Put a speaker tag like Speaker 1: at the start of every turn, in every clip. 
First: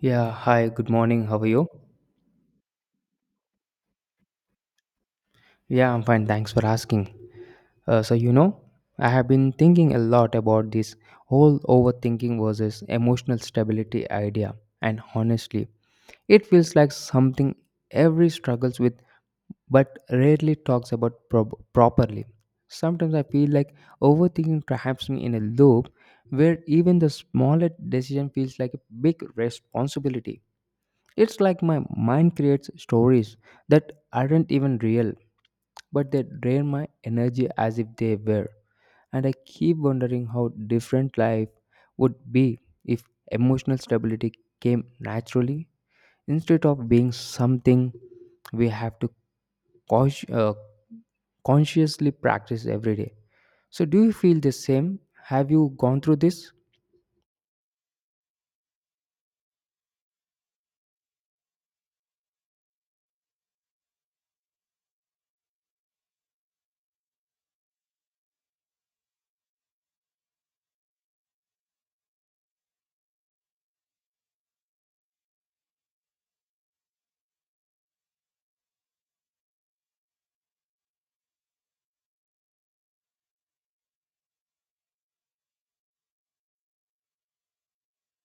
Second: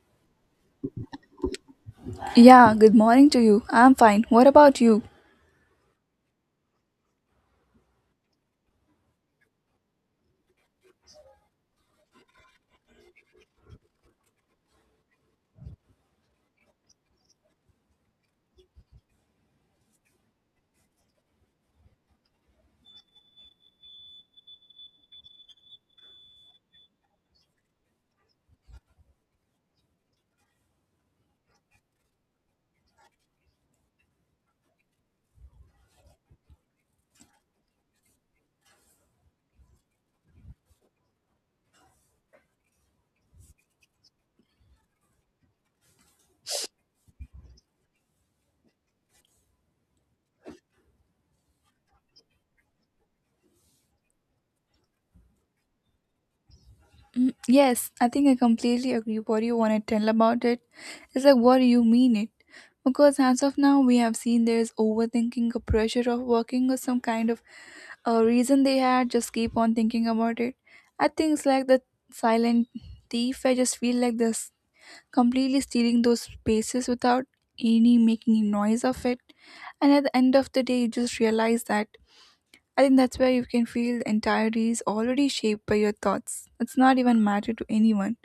Speaker 1: Yeah, hi, good morning. How are you?
Speaker 2: Yeah, good morning to you. I'm fine. What about you?
Speaker 1: Yeah, I'm fine. Thanks for asking. Uh, so, you know, I have been thinking a lot about this whole overthinking versus emotional stability idea, and honestly, it feels like something every struggles with but rarely talks about prob properly. Sometimes I feel like overthinking traps me in a loop where even the smallest decision feels like a big responsibility. It's like my mind creates stories that aren't even real, but they drain my energy as if they were. And I keep wondering how different life would be if emotional stability came naturally instead of being something we have to cons- uh, consciously practice every day. So, do you feel the same? Have you gone through this?
Speaker 2: Yes, I think I completely agree. What you want to tell about it? It is like, what do you mean it? Because as of now, we have seen there is overthinking, a pressure of working, or some kind of a reason they had. Just keep on thinking about it. I think it's like the silent thief. I just feel like this completely stealing those spaces without any making noise of it. And at the end of the day, you just realize that. I think that's where you can feel the entirety is already shaped by your thoughts. It's not even matter to anyone.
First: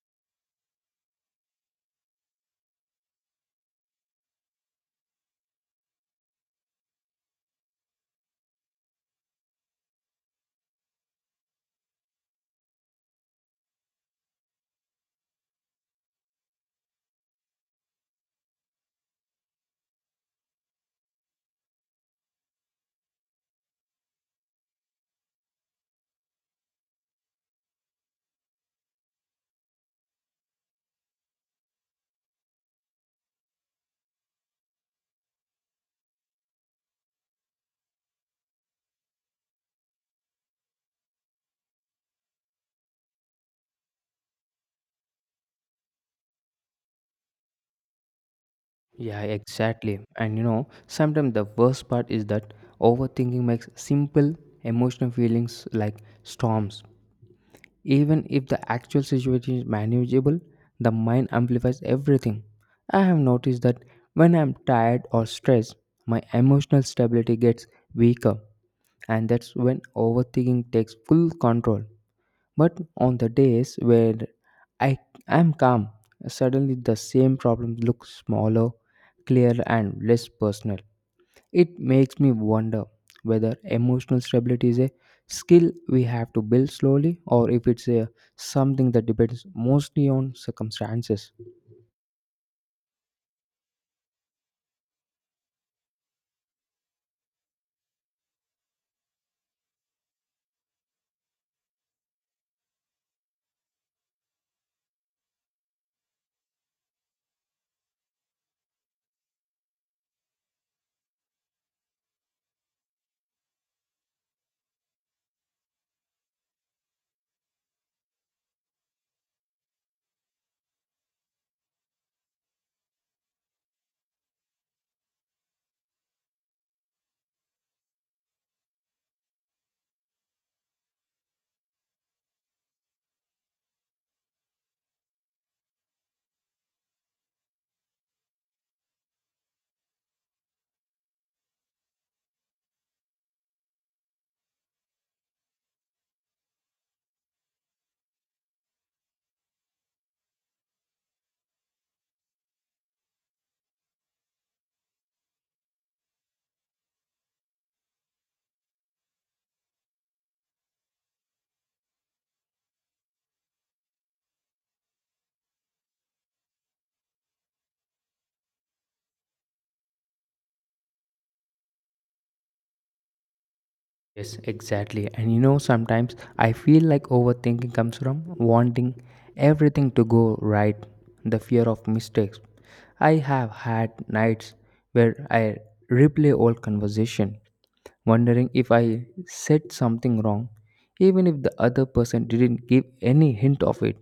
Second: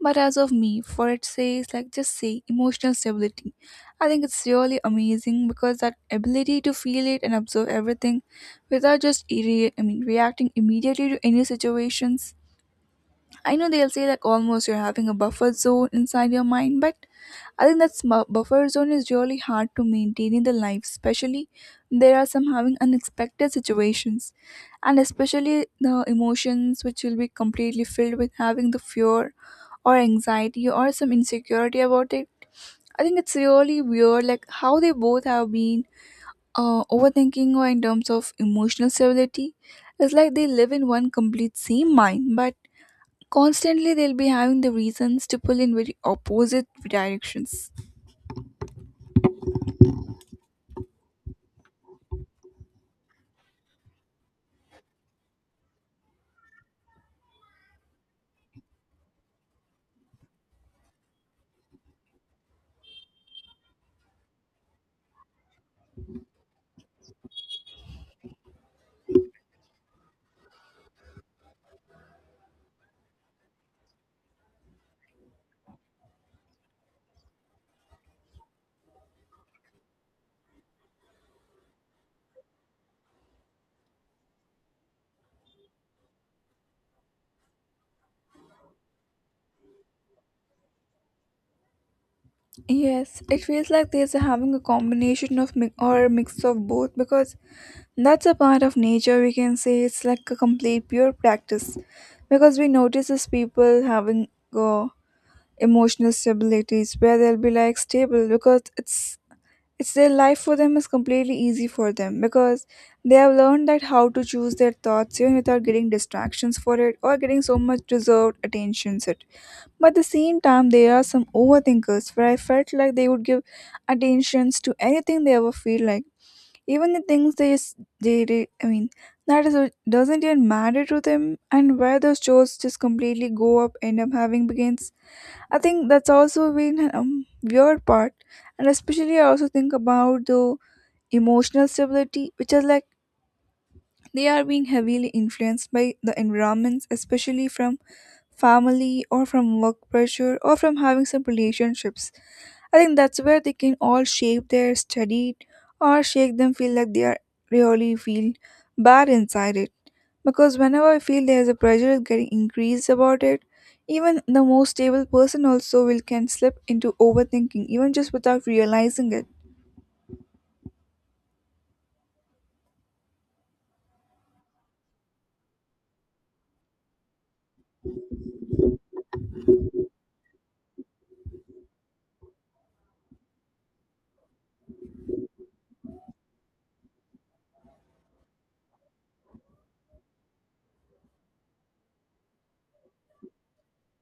Speaker 2: But as of me, for it says like just say emotional stability. I think it's really amazing because that ability to feel it and observe everything without just reacting immediately to any situations. I know they'll say like almost you're having a buffer zone inside your mind, but I think that buffer zone is really hard to maintain in the life, especially there are some having unexpected situations, and especially the emotions which will be completely filled with having the fear or anxiety or some insecurity about it. I think it's really weird, like how they both have been overthinking or in terms of emotional stability. It's like they live in one complete same mind, but constantly they'll be having the reasons to pull in very opposite directions.
Speaker 1: Yeah, exactly. And you know, sometimes the worst part is that overthinking makes simple emotional feelings like storms. Even if the actual situation is manageable, the mind amplifies everything. I have noticed that when I'm tired or stressed, my emotional stability gets weaker, and that's when overthinking takes full control. But on the days where I am calm, suddenly the same problem looks smaller, clearer, and less personal. It makes me wonder whether emotional stability is a skill we have to build slowly or if it's something that depends mostly on circumstances.
Speaker 2: Yes, it feels like there's a having a combination of or a mix of both, because that's a part of nature. We can say it's like a complete pure practice, because we notice as people having uh, emotional stabilities where they'll be like stable because it's their life for them is completely easy for them, because they have learned that how to choose their thoughts even without getting distractions for it or getting so much deserved attentions. It, but at the same time, there are some overthinkers where I felt like they would give attentions to anything they ever feel like, even the things they s- they re- I mean that is what doesn't even matter to them, and where those shows just completely go up end up having begins. I think that's also been a weird part, and especially I also think about the emotional stability, which is like they are being heavily influenced by the environments, especially from family or from work pressure or from having some relationships. I think that's where they can all shape their study or shake them feel like they are really feel bad inside it. Because whenever I feel there's a pressure is getting increased about it, even the most stable person also will can slip into overthinking, even just without realizing it.
Speaker 1: Yes, exactly. And you know, sometimes I feel like overthinking comes from wanting everything to go right, the fear of mistakes. I have had nights where I replay old conversation, wondering if I said something wrong, even if the other person didn't give any hint of it.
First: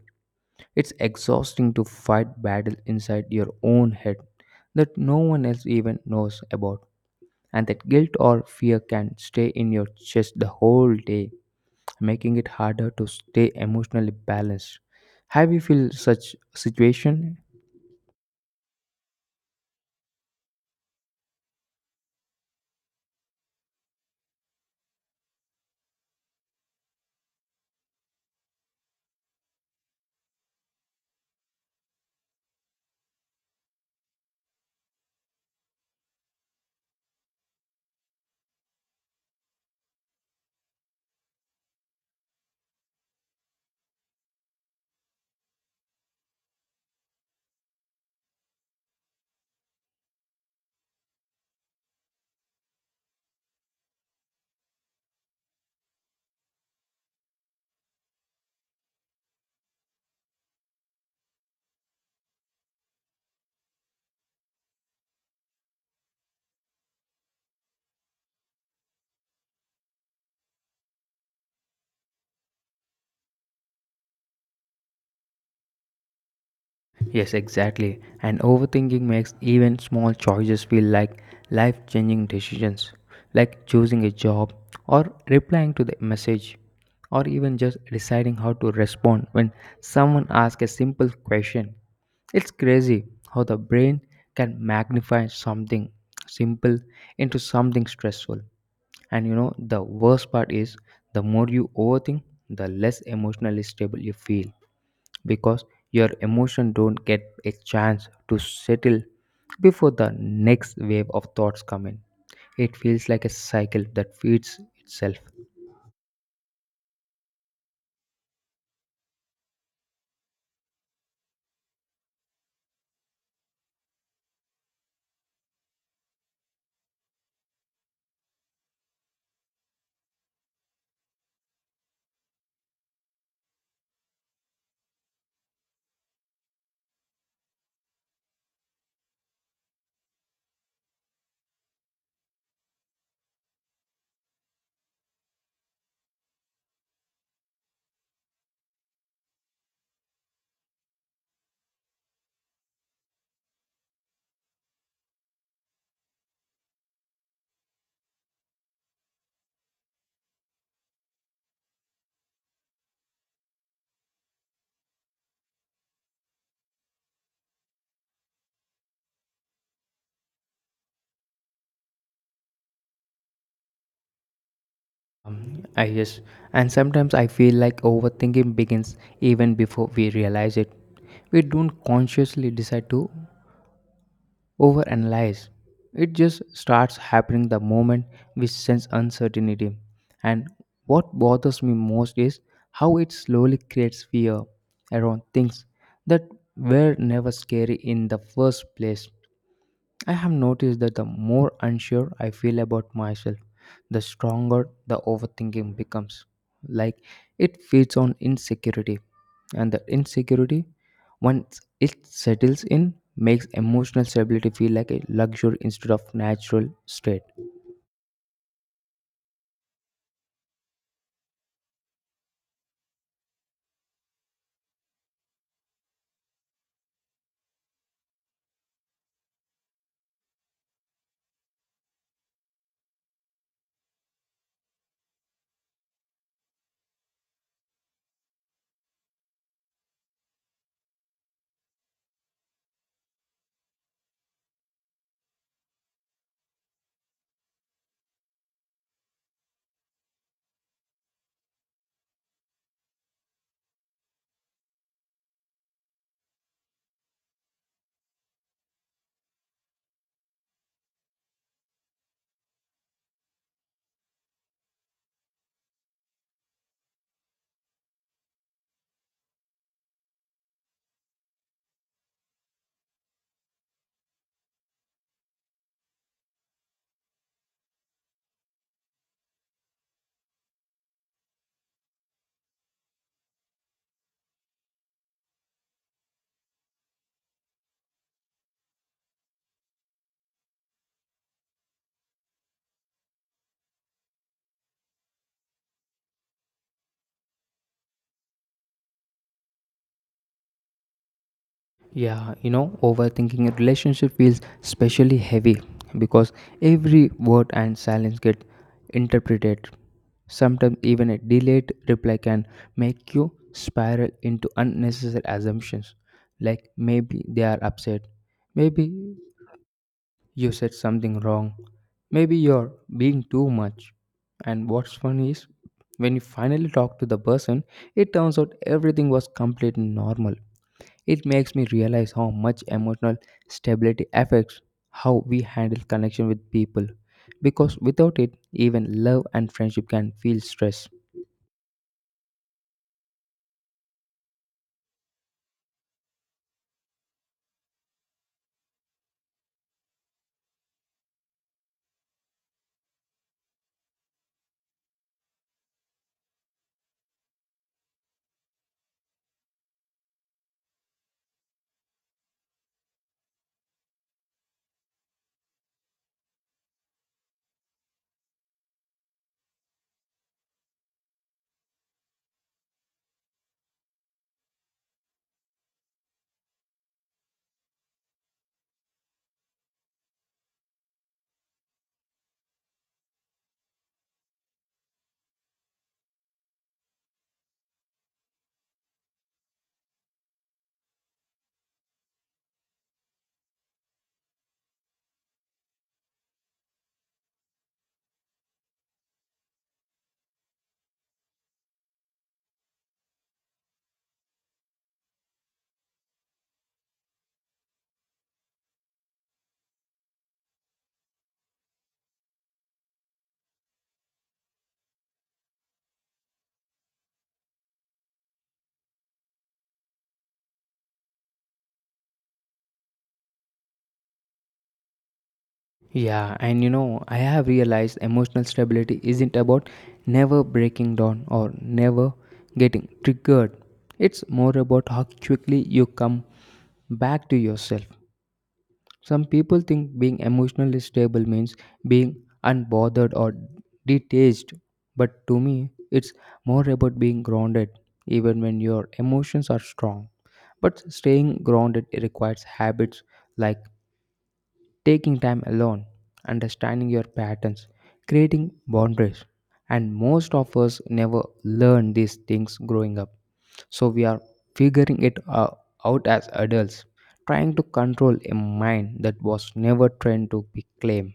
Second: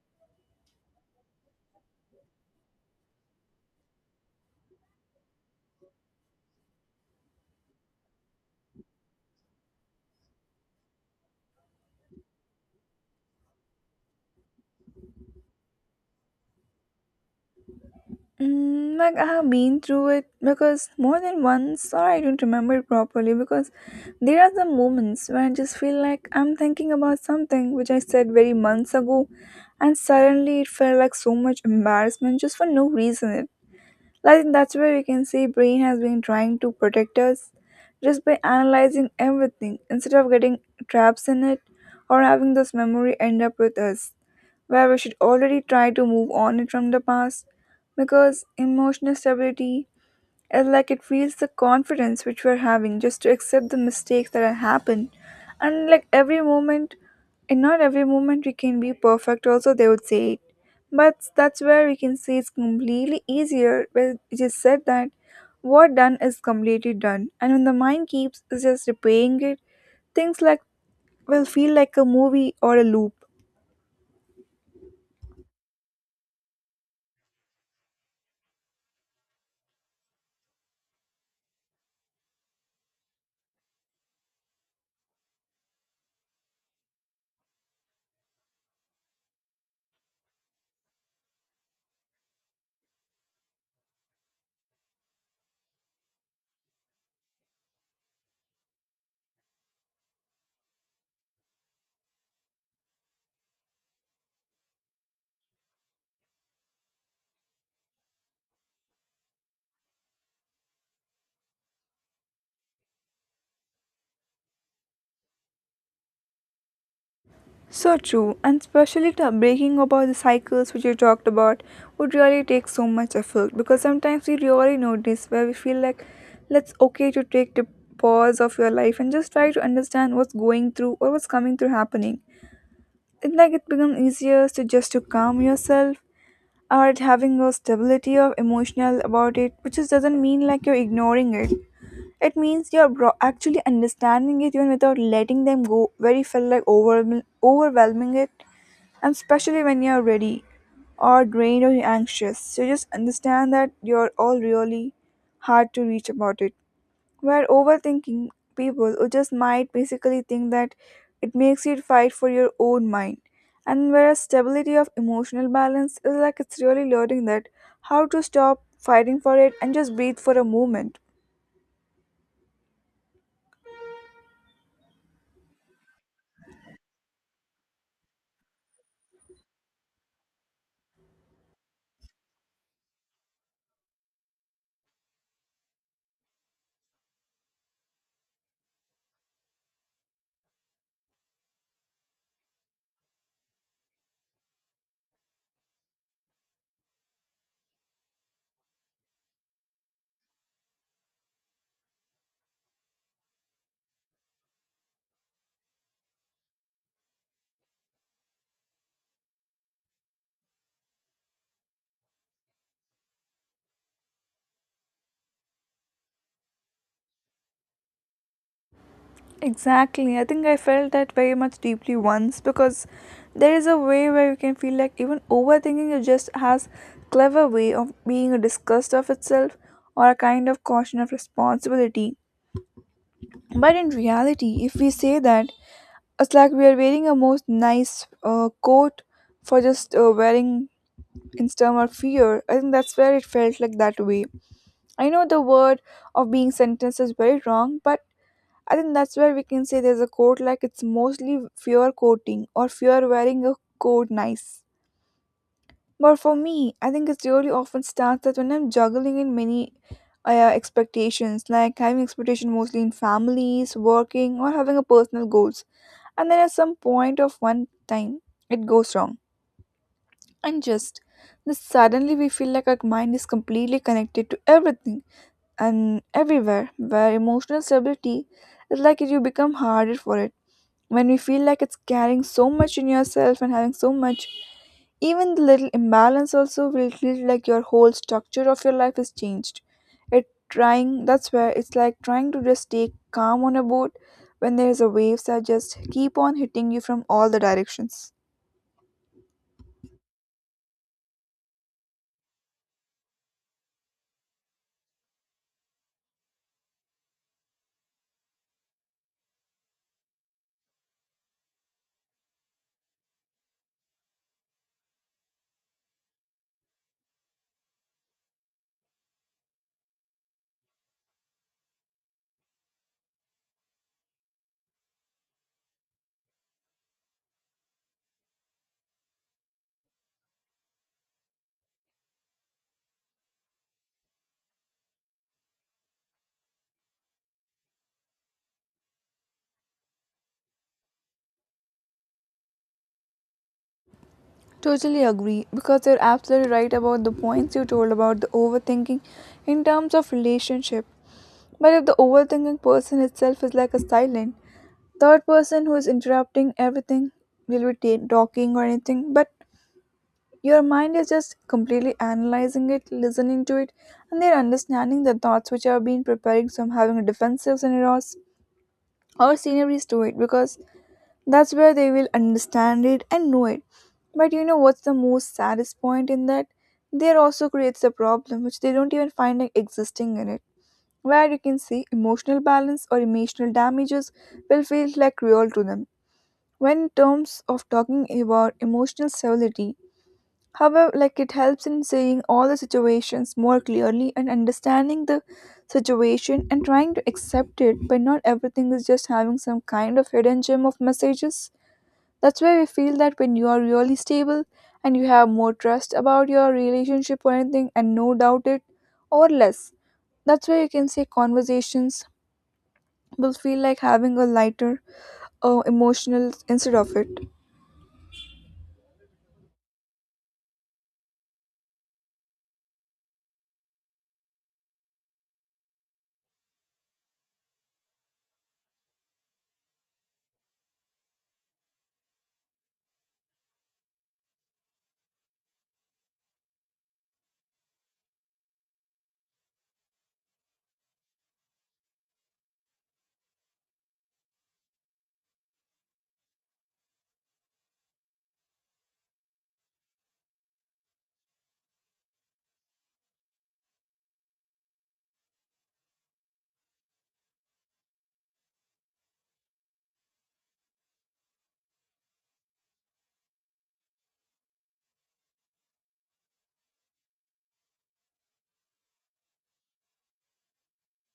Speaker 1: It's exhausting to fight battle inside your own head that no one else even knows about, and that guilt or fear can stay in your chest the whole day, making it harder to stay emotionally balanced. Have you feel such situation?
Speaker 2: Mm, like I have been through it because more than once, or I don't remember it properly, because there are some moments where I just feel like I'm thinking about something which I said very months ago, and suddenly it felt like so much embarrassment just for no reason. Like, that's where we can say brain has been trying to protect us just by analyzing everything instead of getting traps in it or having this memory end up with us, where we should already try to move on it from the past. Because emotional stability is like, it feels the confidence which we're having just to accept the mistakes that have happened and like every moment, and not every moment we can be perfect also they would say it. But that's where we can say it's completely easier, where it is said that what done is completely done, and when the mind keeps is just repaying it, things like will feel like a movie or a loop.
Speaker 1: Yes, exactly. And overthinking makes even small choices feel like life changing decisions, like choosing a job, or replying to the message, or even just deciding how to respond when someone asks a simple question. It's crazy how the brain can magnify something simple into something stressful. And you know, the worst part is the more you overthink, the less emotionally stable you feel because your emotion don't get a chance to settle before the next wave of thoughts come in. It feels like a cycle that feeds itself.
Speaker 2: So true, and especially to breaking about the cycles which you talked about would really take so much effort, because sometimes we really notice where we feel like let's okay to take the pause of your life and just try to understand what's going through or what's coming through happening. It's like it becomes easier to just to calm yourself or having a stability of emotional about it, which just doesn't mean like you're ignoring it. It means you're actually understanding it, even without letting them go very feel like overwhelming it, and especially when you're ready or drained or anxious. So just understand that you're all really hard to reach about it. Where overthinking people who just might basically think that it makes you fight for your own mind. And whereas stability of emotional balance is like, it's really learning that how to stop fighting for it and just breathe for a moment.
Speaker 1: I yes. And sometimes I feel like overthinking begins even before we realize it. We don't consciously decide to overanalyze. It just starts happening the moment we sense uncertainty. And what bothers me most is how it slowly creates fear around things that were never scary in the first place. I have noticed that the more unsure I feel about myself, the stronger the overthinking becomes. Like it feeds on insecurity, and the insecurity, once it settles in, makes emotional stability feel like a luxury instead of natural state.
Speaker 2: Exactly. I think I felt that very much deeply once, because there is a way where you can feel like even overthinking it just has clever way of being a disgust of itself or a kind of caution of responsibility. But in reality, if we say that, it's like we are wearing a most nice coat for just wearing in term of fear. I think that's where it felt like that way. I know the word of being sentenced is very wrong, but I think that's where we can say there's a coat like it's mostly fear coating or fear wearing a coat nice. But for me, I think it's really often starts that when I'm juggling in many expectations, like having expectation mostly in families, working, or having a personal goals, and then at some point of one time, it goes wrong, and just then suddenly we feel like our mind is completely connected to everything and everywhere, where emotional stability is like you become harder for it when you feel like it's carrying so much in yourself and having so much, even the little imbalance also will feel like your whole structure of your life is changed. It trying, that's where it's like trying to just stay calm on a boat when there's a waves that just keep on hitting you from all the directions.
Speaker 1: Yeah, you know, overthinking a relationship feels especially heavy because every word and silence get interpreted. Sometimes even a delayed reply can make you spiral into unnecessary assumptions like maybe they are upset, maybe you said something wrong, maybe you're being too much. And what's funny is when you finally talk to the person, it turns out everything was completely normal. It makes me realize how much emotional stability affects how we handle connection with people, because without it, even love and friendship can feel stress.
Speaker 2: Totally agree, because you're absolutely right about the points you told about the overthinking in terms of relationship. But if the overthinking person itself is like a silent, third person who is interrupting everything, will be talking or anything, but your mind is just completely analyzing it, listening to it, and they're understanding the thoughts which have been preparing some having a defensive scenarios or sceneries to it, because that's where they will understand it and know it. But you know what's the most saddest point in that, there also creates a problem which they don't even find like, existing in it, where you can see emotional balance or emotional damages will feel like real to them. When in terms of talking about emotional stability, however, like it helps in seeing all the situations more clearly and understanding the situation and trying to accept it, but not everything is just having some kind of hidden gem of messages. That's why we feel that when you are really stable, and you have more trust about your relationship or anything and no doubt it, or less, that's where you can say conversations will feel like having a lighter emotional instead of it.
Speaker 1: Yeah, and you know, I have realized emotional stability isn't about never breaking down or never getting triggered. It's more about how quickly you come back to yourself. Some people think being emotionally stable means being unbothered or detached, but to me, it's more about being grounded even when your emotions are strong. But staying grounded requires habits like taking time alone, understanding your patterns, creating boundaries. And most of us never learn these things growing up. So we are figuring it out as adults, trying to control a mind that was never trained to be claimed.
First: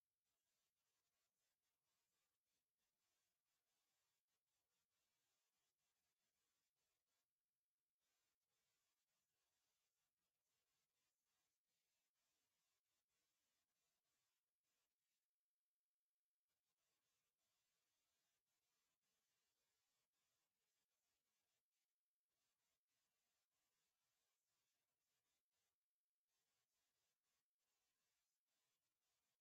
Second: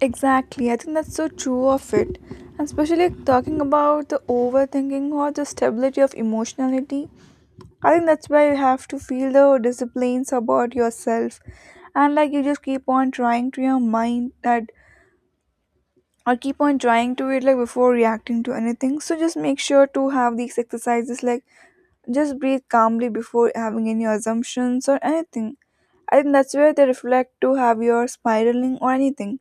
Speaker 2: Exactly, I think that's so true of it. And especially talking about the overthinking or the stability of emotionality, I think that's where you have to feel the disciplines about yourself. And like, you just keep on trying to your mind that, or keep on trying to it like before reacting to anything. So just make sure to have these exercises like just breathe calmly before having any assumptions or anything. I think that's where they reflect to have your spiraling or anything,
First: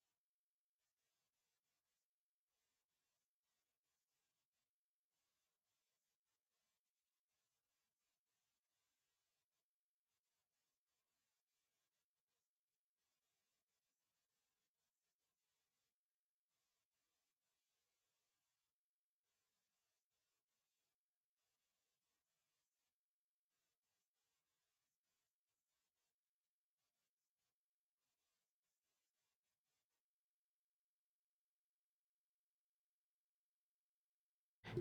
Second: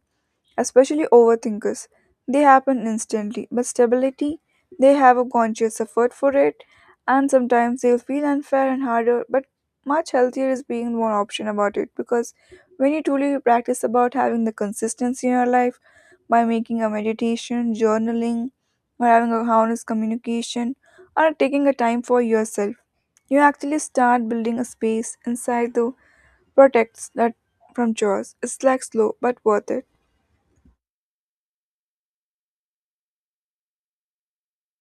Speaker 2: especially overthinkers. They happen instantly, but stability, they have a conscious effort for it, and sometimes they'll feel unfair and harder, but much healthier is being more option about it, because when you truly practice about having the consistency in your life by making a meditation, journaling, or having a honest communication, or taking a time for yourself, you actually start building a space inside the protects that from chores. It's like slow but worth it.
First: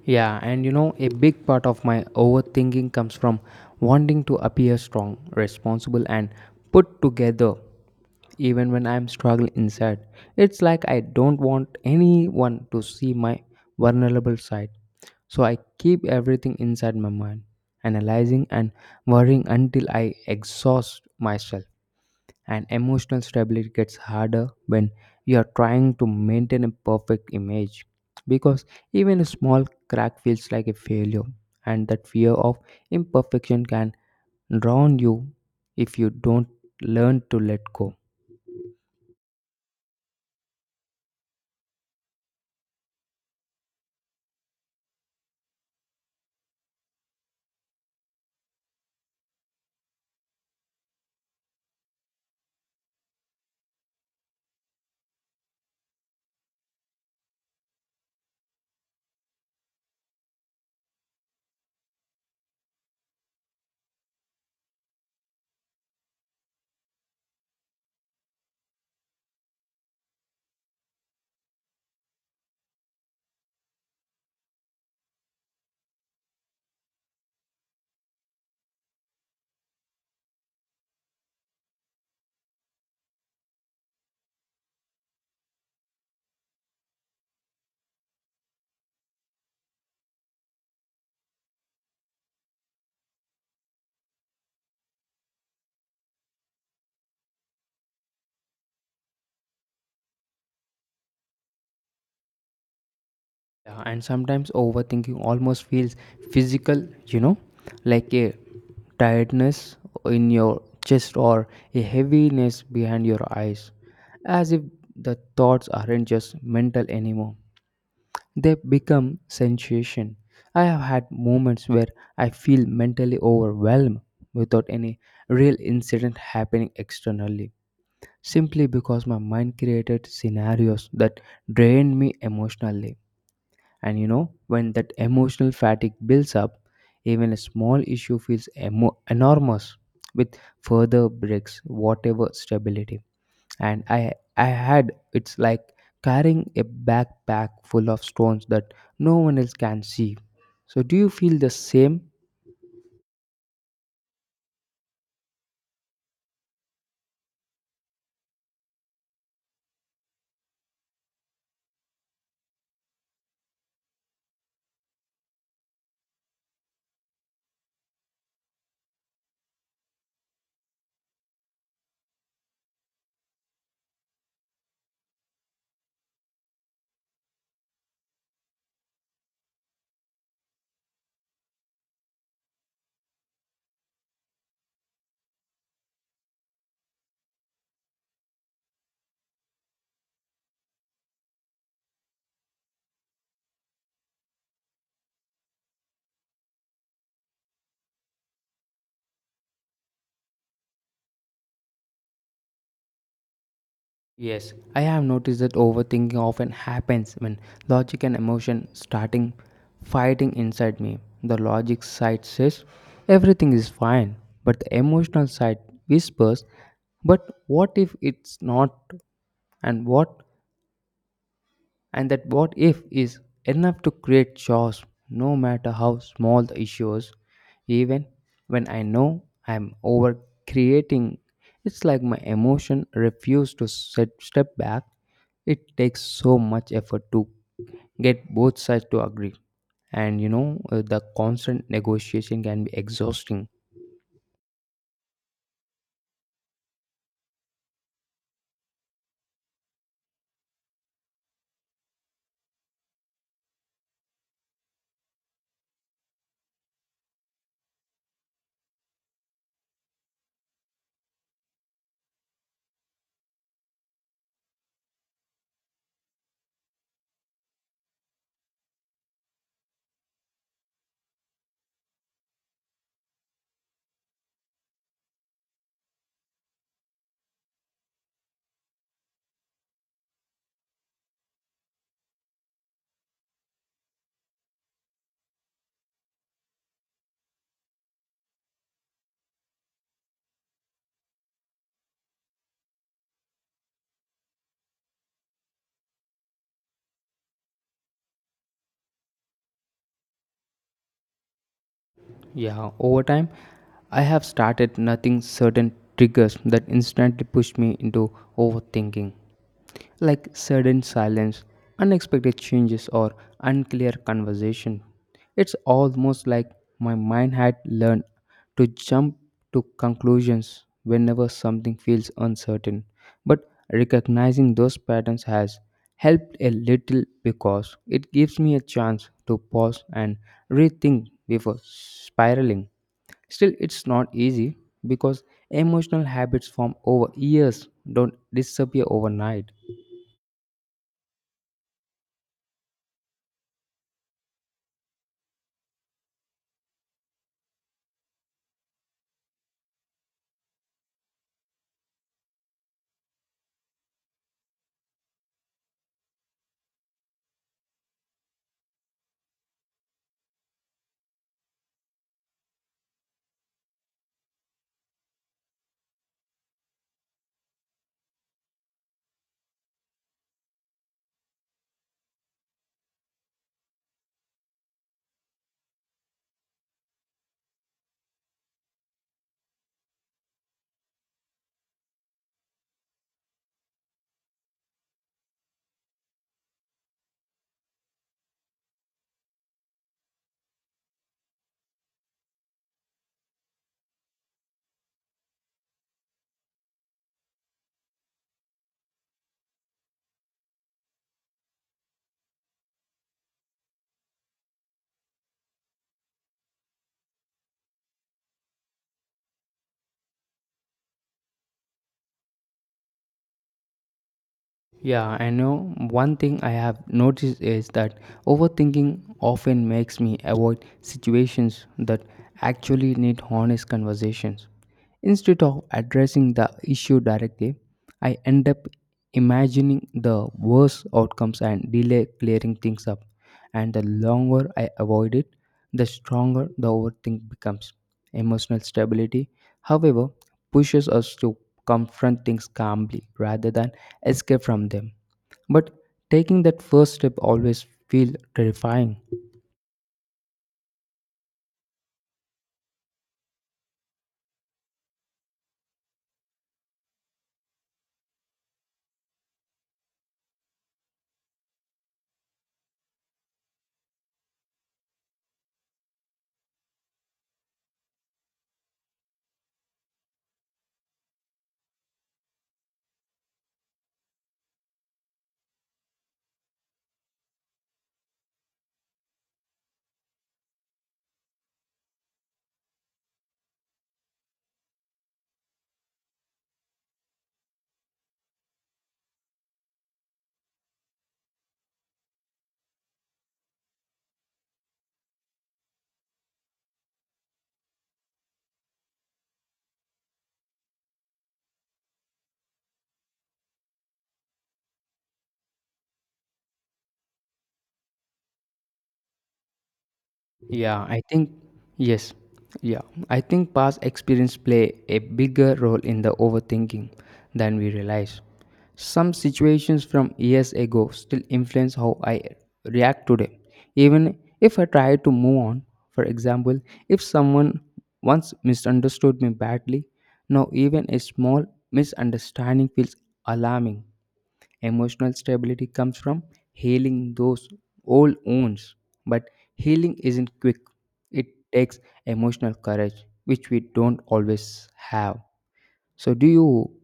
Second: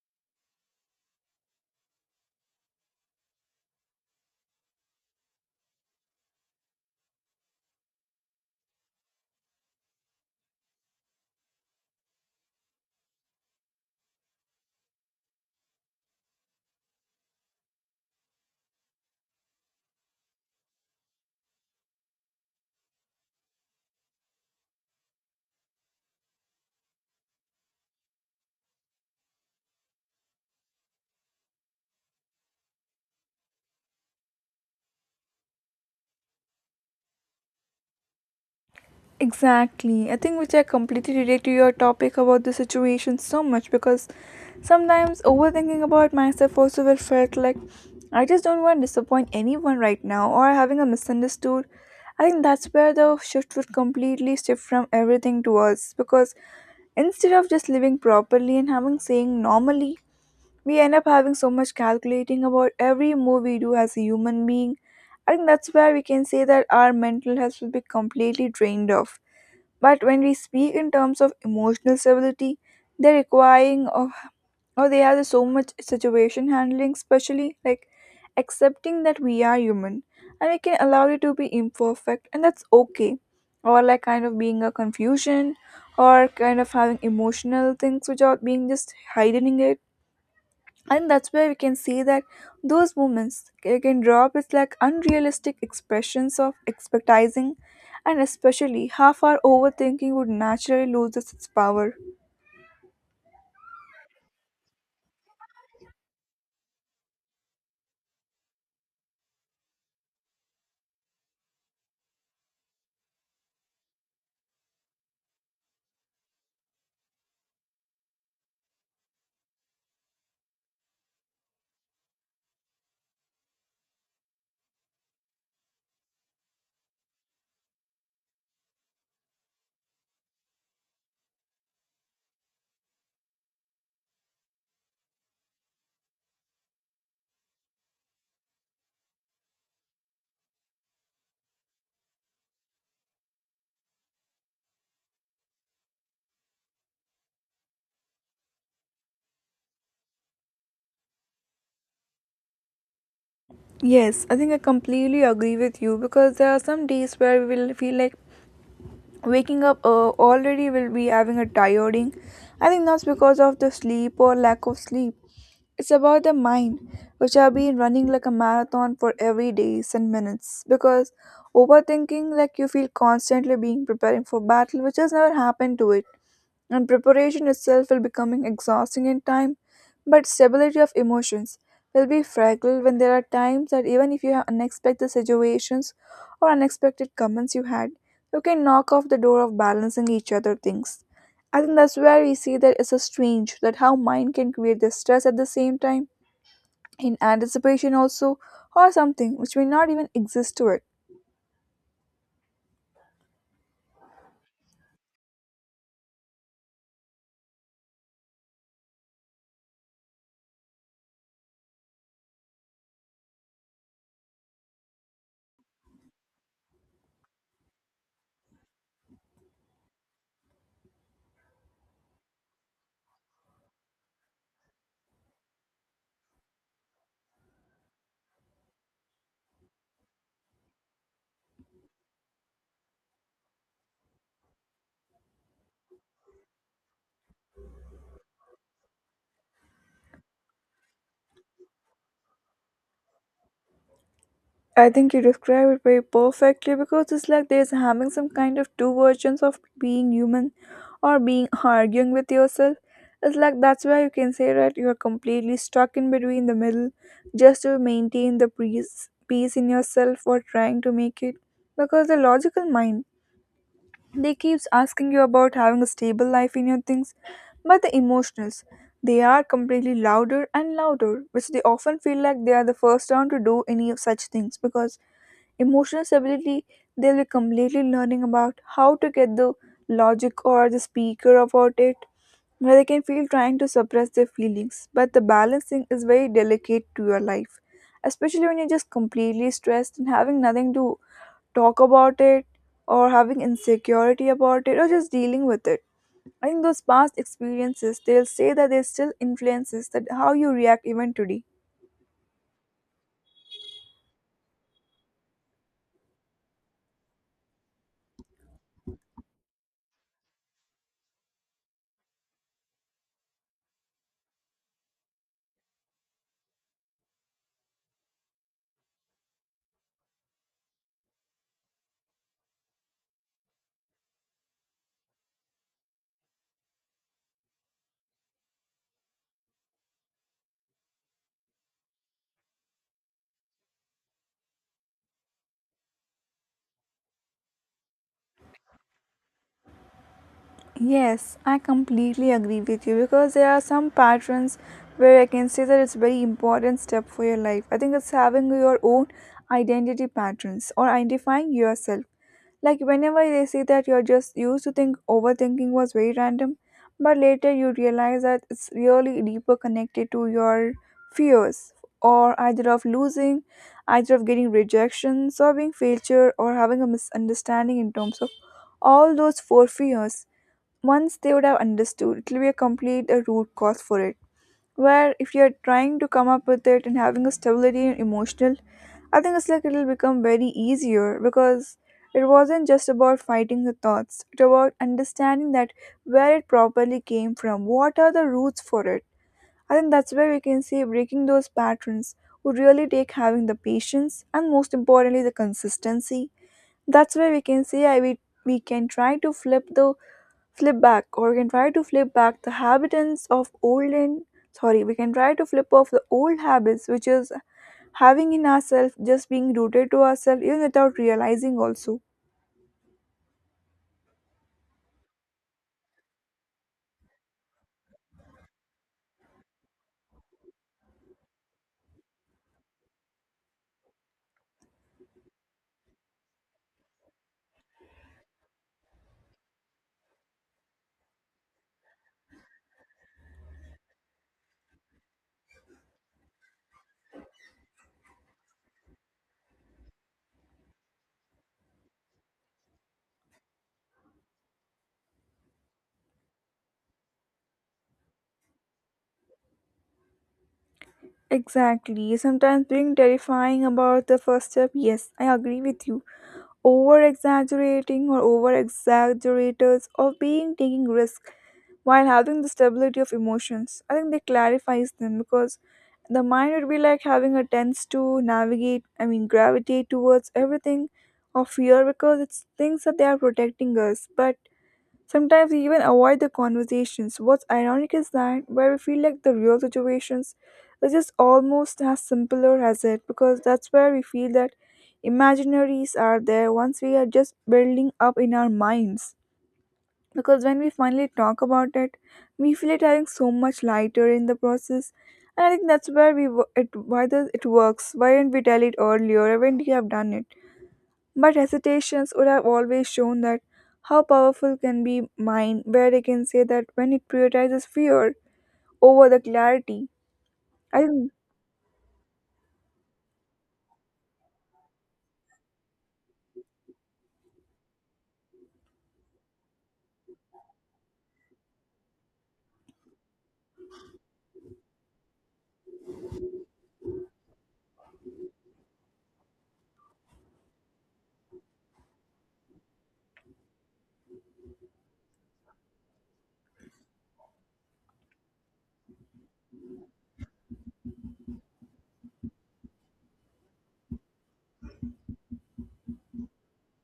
Speaker 1: Yeah, and you know, a big part of my overthinking comes from wanting to appear strong, responsible, and put together, even when I'm struggling inside. It's like I don't want anyone to see my vulnerable side. So I keep everything inside my mind, analyzing and worrying until I exhaust myself, and emotional stability gets harder when you are trying to maintain a perfect image because even a small crack feels like a failure, and that fear of imperfection can drown you if you don't learn to let go.
Speaker 2: Exactly. I think which I completely relate to your topic about the situation so much, because sometimes overthinking about myself also will felt like I just don't want to disappoint anyone right now or having a misunderstood. I think that's where the shift would completely shift from everything to us, because instead of just living properly and having saying normally, we end up having so much calculating about every move we do as a human being. I think that's where we can say that our mental health will be completely drained off, but when we speak in terms of emotional stability, they're requiring of, or they have so much situation handling, especially like accepting that we are human and we can allow it to be imperfect, and that's okay. Or like kind of being a confusion, or kind of having emotional things which are being just hiding it, and that's where we can see that those moments can drop its like unrealistic expressions of expectizing, and especially how far overthinking would naturally lose its power.
Speaker 1: Yeah, and sometimes overthinking almost feels physical, you know, like a tiredness in your chest or a heaviness behind your eyes, as if the thoughts aren't just mental anymore. They become sensation. I have had moments where I feel mentally overwhelmed without any real incident happening externally, simply because my mind created scenarios that drained me emotionally. And you know, when that emotional fatigue builds up, even a small issue feels enormous, with further breaks, whatever stability. And I had. It's like carrying a backpack full of stones that no one else can see. So do you feel the same?
Speaker 2: Yes, I think I completely agree with you because there are some days where we will feel like waking up, already will be having a tiring. I think that's because of the sleep or lack of sleep. It's about the mind, which have been running like a marathon for every days and minutes. Because overthinking, like, you feel constantly being preparing for battle, which has never happened to it, and preparation itself will becoming exhausting in time. But stability of emotions will be fragile when there are times that even if you have unexpected situations or unexpected comments you had, you can knock off the door of balancing each other things. I think that's where we see that it's a strange that how mind can create the stress at the same time, in anticipation also, or something which may not even exist to it.
Speaker 1: Yes, I have noticed that overthinking often happens when logic and emotion starting fighting inside me. The logic side says everything is fine, but the emotional side whispers, but what if it's not? And what? And that what if is enough to create chaos no matter how small the issues. Even when I know I'm over creating, it's like my emotion refuse to step back. It takes so much effort to get both sides to agree. And you know, the constant negotiation can be exhausting.
Speaker 2: I think you describe it very perfectly because it's like there's having some kind of two versions of being human or being arguing with yourself. It's like that's why you can say that you are completely stuck in between the middle, just to maintain the peace, peace in yourself or trying to make it, because the logical mind, they keeps asking you about having a stable life in your things, but the emotionals, they are completely louder and louder, which they often feel like they are the first one to do any of such things because emotional stability, they'll be completely learning about how to get the logic or the speaker about it, where they can feel trying to suppress their feelings, but the balancing is very delicate to your life, especially when you're just completely stressed and having nothing to talk about it, or having insecurity about it, or just dealing with it. I think those past experiences, they'll say that they still influences that how you react even today.
Speaker 1: Yeah, over time, I have started nothing certain triggers that instantly push me into overthinking, like sudden silence, unexpected changes, or unclear conversation. It's almost like my mind had learned to jump to conclusions whenever something feels uncertain. But recognizing those patterns has helped a little because it gives me a chance to pause and rethink before spiraling. Still, it's not easy because emotional habits formed over years don't disappear overnight.
Speaker 2: Yes, I completely agree with you because there are some patterns where I can say that it's a very important step for your life. I think it's having your own identity patterns or identifying yourself. Like whenever they say that you're just used to think overthinking was very random, but later you realize that it's really deeper connected to your fears, or either of losing, either of getting rejection, serving failure, or having a misunderstanding in terms of all those four fears. Once they would have understood, it will be a complete a root cause for it, where if you're trying to come up with it and having a stability and emotional, I think it's like it'll become very easier, because it wasn't just about fighting the thoughts, it about understanding that where it properly came from, what are the roots for it. I think that's where we can say breaking those patterns would really take having the patience and most importantly the consistency. That's where we can say we can try to flip the flip back or we can try to flip back the habitants of old and, sorry, we can try to flip off the old habits which is having in ourselves, just being rooted to ourselves even without realizing also.
Speaker 1: Yeah, I know. One thing I have noticed is that overthinking often makes me avoid situations that actually need honest conversations. Instead of addressing the issue directly, I end up imagining the worst outcomes and delay clearing things up. And the longer I avoid it, the stronger the overthink becomes. Emotional stability, however, pushes us to confront things calmly rather than escape from them. But taking that first step always feels terrifying.
Speaker 2: Exactly, sometimes being terrifying about the first step. Yes, I agree with you. Over exaggerating or over exaggerators or being taking risk while having the stability of emotions, I think they clarifies them, because the mind would be like having a tends to navigate, I mean, gravitate towards everything of fear, because it's things that they are protecting us. But sometimes we even avoid the conversations. What's ironic is that where we feel like the real situations are just almost as simpler as it, because that's where we feel that imaginaries are there once we are just building up in our minds. Because when we finally talk about it, we feel it having so much lighter in the process. And I think that's where we wo- it why does it works. Why didn't we tell it earlier? Why didn't we have done it? But recitations would have always shown that how powerful can be mind, where I can say that when it prioritizes fear over the clarity.
Speaker 1: Yeah,
Speaker 2: I
Speaker 1: I
Speaker 2: think.
Speaker 1: think, yes. Yeah, I think past experience play a bigger role in the overthinking than we realize. Some situations from years ago still influence how I react today, even if I try to move on. For example, if someone once misunderstood me badly, now even a small misunderstanding feels alarming. Emotional stability comes from healing those old wounds, but healing isn't quick. It takes emotional courage, which we don't always have. So, do you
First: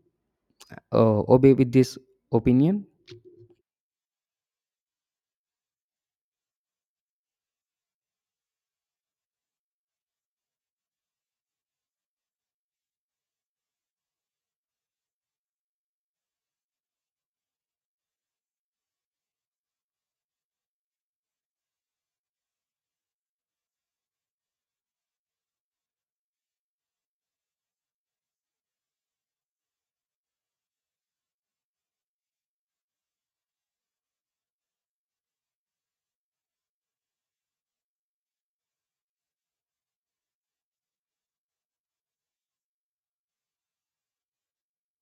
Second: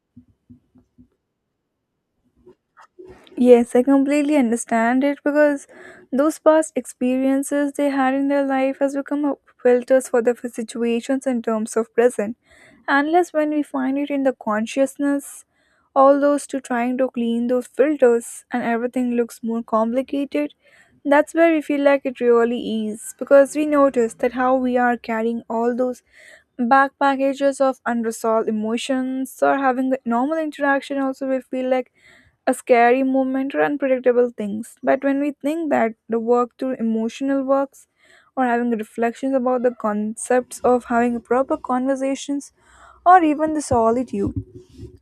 Speaker 1: obey with this opinion?
Speaker 2: Yes, I completely understand it, because those past experiences they had in their life has become a filters for the situations in terms of present. Unless when we find it in the consciousness, all those to trying to clean those filters and everything looks more complicated. That's where we feel like it really is, because we notice that how we are carrying all those back packages of unresolved emotions or having the normal interaction also we feel like a scary moment or unpredictable things. But when we think that the work through emotional works, or having reflections about the concepts of having proper conversations, or even the solitude,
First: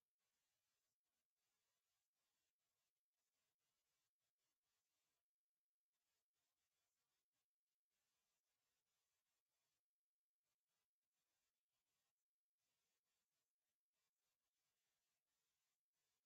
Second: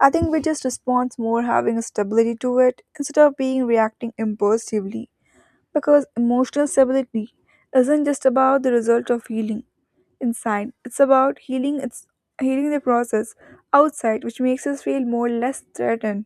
Speaker 2: I think we just respond more having a stability to it instead of being reacting impulsively. Because emotional stability isn't just about the result of healing inside. It's about healing, it's healing the process outside, which makes us feel more less threatened.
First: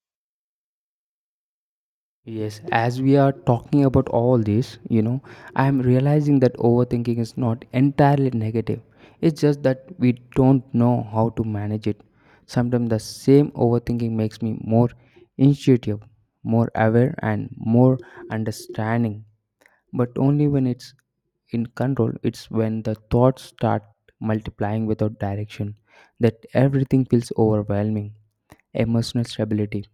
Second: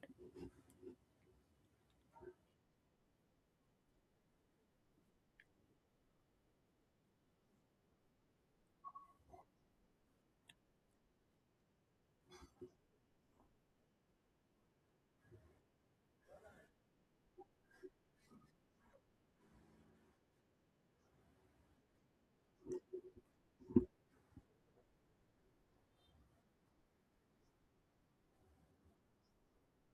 Speaker 1: Yes, as we are talking about all this, you know, I am realizing that overthinking is not entirely negative. It's just that we don't know how to manage it. Sometimes the same overthinking makes me more intuitive, more aware, and more understanding but only when it's in control. It's when the thoughts start multiplying without direction that everything feels overwhelming. Emotional stability.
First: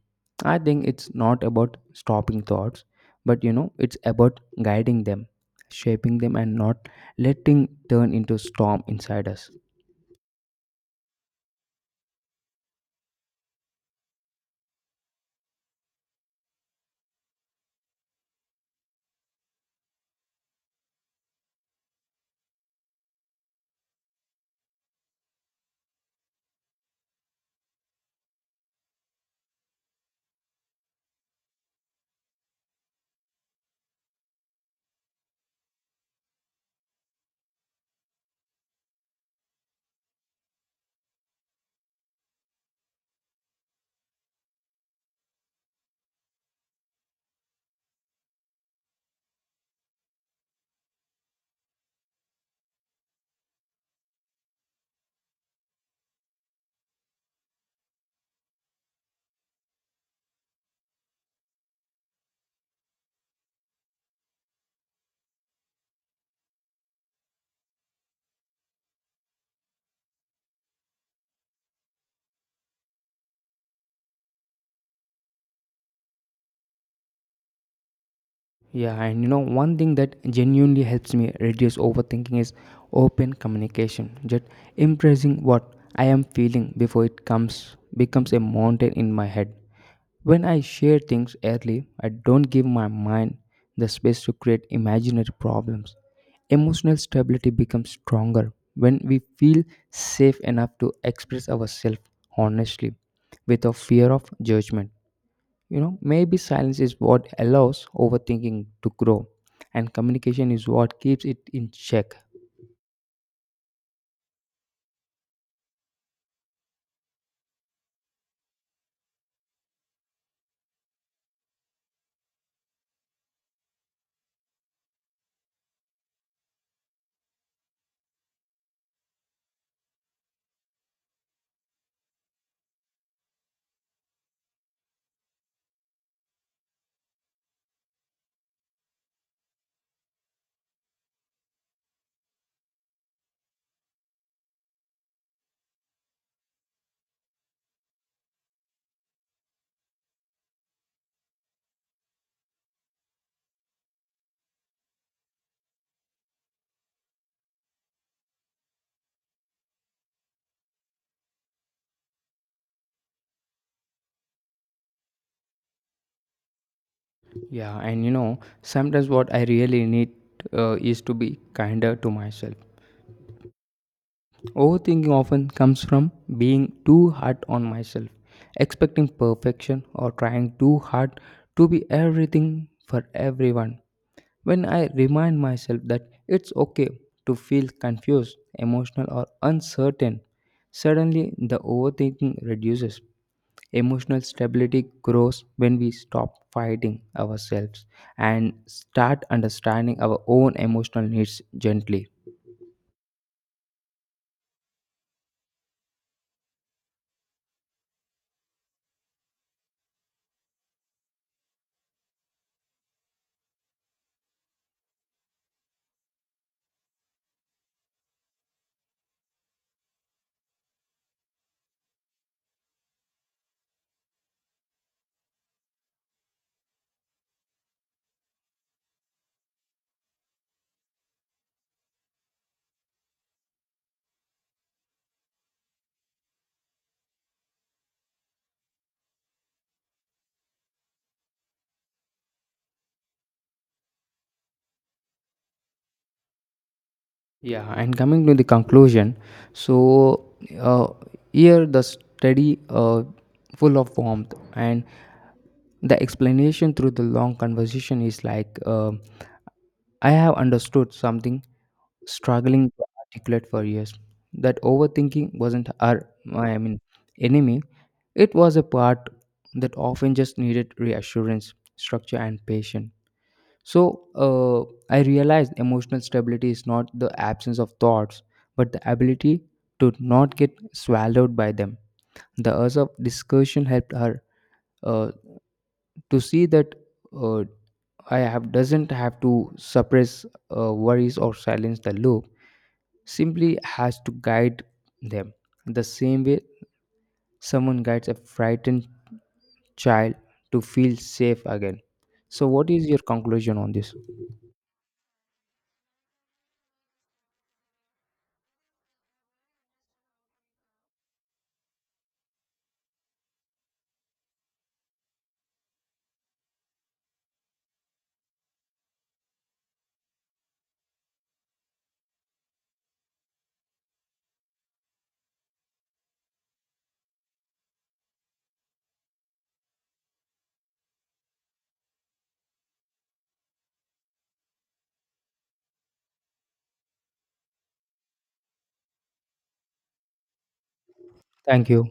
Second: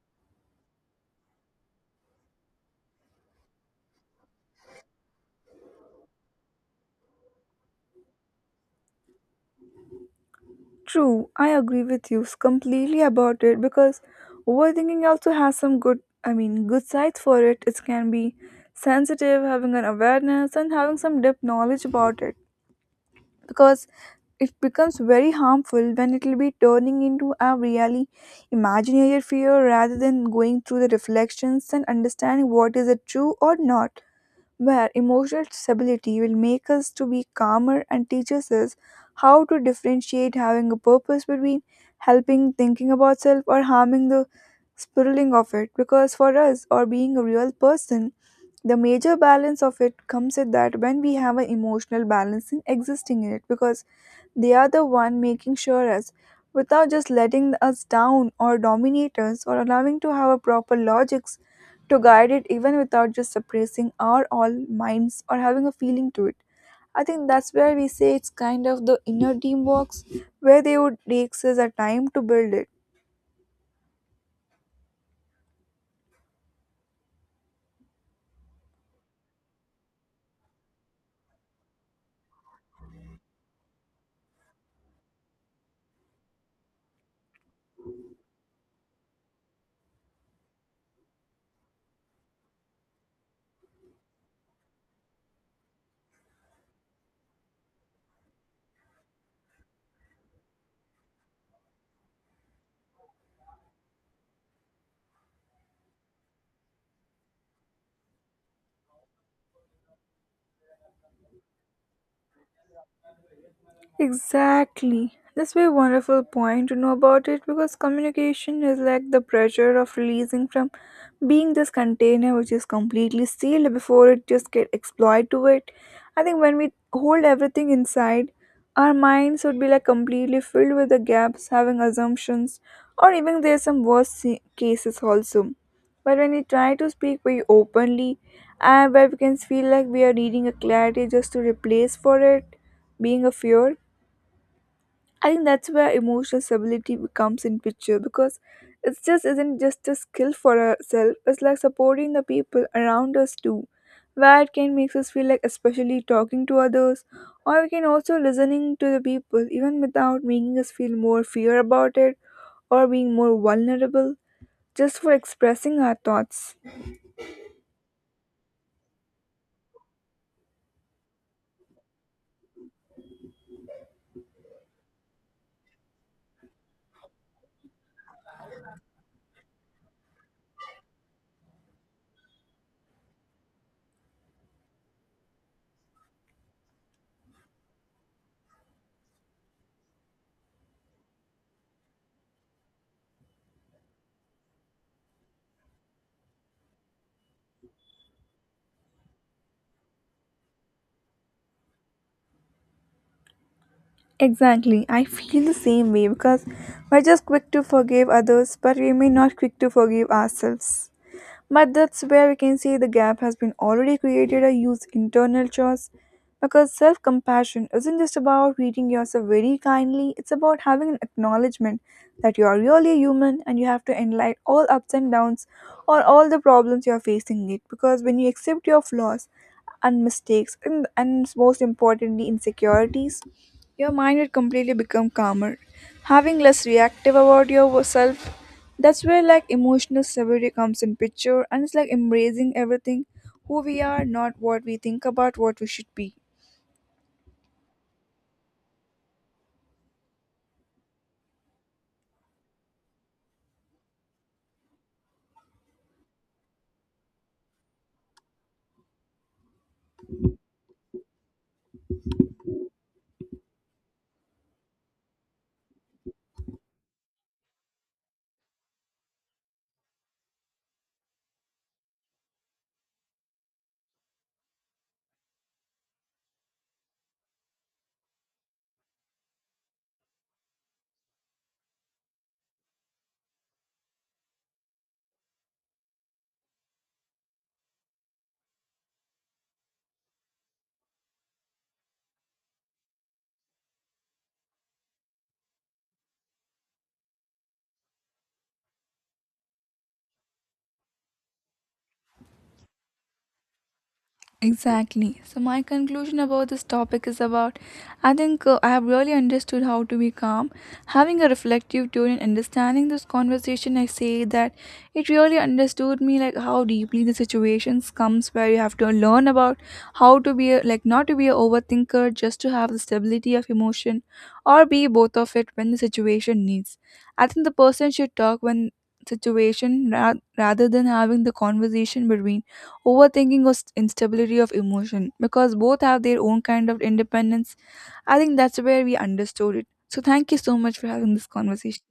Speaker 1: I think it's not about stopping thoughts, but you know, it's about guiding them, shaping them, and not letting turn into storm inside us.
Speaker 2: True, I agree with you completely about it because overthinking also has some good, I mean, good sides for it. It can be sensitive, having an awareness, and having some deep knowledge about it, because it becomes very harmful when it will be turning into a really imaginary fear rather than going through the reflections and understanding what is it true or not, where emotional stability will make us to be calmer and teaches us how to differentiate having a purpose between helping thinking about self or harming the spiraling of it, because for us or being a real person, the major balance of it comes at that when we have an emotional balance in existing in it, because they are the one making sure us without just letting us down or dominate us or allowing to have a proper logics to guide it even without just suppressing our all minds or having a feeling to it. I think that's where we say it's kind of the inner teamwork where they would takes us a time to build it.
Speaker 1: Yeah, and you know, one thing that genuinely helps me reduce overthinking is open communication. Just impressing what I am feeling before it comes becomes a mountain in my head. When I share things early, I don't give my mind the space to create imaginary problems. Emotional stability becomes stronger when we feel safe enough to express ourselves honestly without fear of judgment. You know, maybe silence is what allows overthinking to grow, and communication is what keeps it in check.
Speaker 2: Exactly. This very wonderful point to know about it, because communication is like the pressure of releasing from being this container which is completely sealed before it just get exploited to it. I think when we hold everything inside, our minds would be like completely filled with the gaps having assumptions, or even there's some worse cases also. But when we try to speak very openly, and where we can feel like we are needing a clarity just to replace for it being a fear, I think that's where emotional stability comes in picture, because it just isn't just a skill for ourselves, it's like supporting the people around us too. Where it can makes us feel like especially talking to others, or we can also listening to the people even without making us feel more fear about it or being more vulnerable just for expressing our thoughts.
Speaker 1: Yeah, and you know, sometimes what I really need is to be kinder to myself. Overthinking often comes from being too hard on myself, expecting perfection, or trying too hard to be everything for everyone. When I remind myself that it's okay to feel confused, emotional, or uncertain, suddenly the overthinking reduces. Emotional stability grows when we stop fighting ourselves and start understanding our own emotional needs gently.
Speaker 2: Exactly. I feel the same way because we're just quick to forgive others but we may not quick to forgive ourselves. But that's where we can see the gap has been already created a huge internal choice, because self compassion isn't just about treating yourself very kindly, it's about having an acknowledgement that you are really human and you have to enlight all ups and downs or all the problems you are facing it, because when you accept your flaws and mistakes and most importantly insecurities, your mind will completely become calmer, having less reactive about yourself. That's where like emotional severity comes in picture and it's like embracing everything who we are, not what we think about what we should be.
Speaker 1: Yeah, and coming to the conclusion, so uh, here the study full of warmth and the explanation through the long conversation is like I have understood something struggling to articulate for years. That overthinking wasn't our I mean enemy. It was a part that often just needed reassurance, structure, and patience. So I realized emotional stability is not the absence of thoughts, but the ability to not get swallowed by them. The urge of discussion helped her uh, to see that uh, I have doesn't have to suppress worries or silence the loop. Simply has to guide them the same way someone guides a frightened child to feel safe again. So, what is your conclusion on this?
Speaker 2: Exactly. So my conclusion about this topic is about, I think, I have really understood how to be calm. Having a reflective tone and understanding this conversation, I say that it really understood me like how deeply the situations comes where you have to learn about how to be a, like not to be a overthinker, just to have the stability of emotion or be both of it when the situation needs. I think the person should talk when situation rather than having the conversation between overthinking or instability of emotion because both have their own kind of independence. I think that's where we understood it. So thank you so much for having this
Speaker 1: Thank
Speaker 2: conversation.
Speaker 1: you.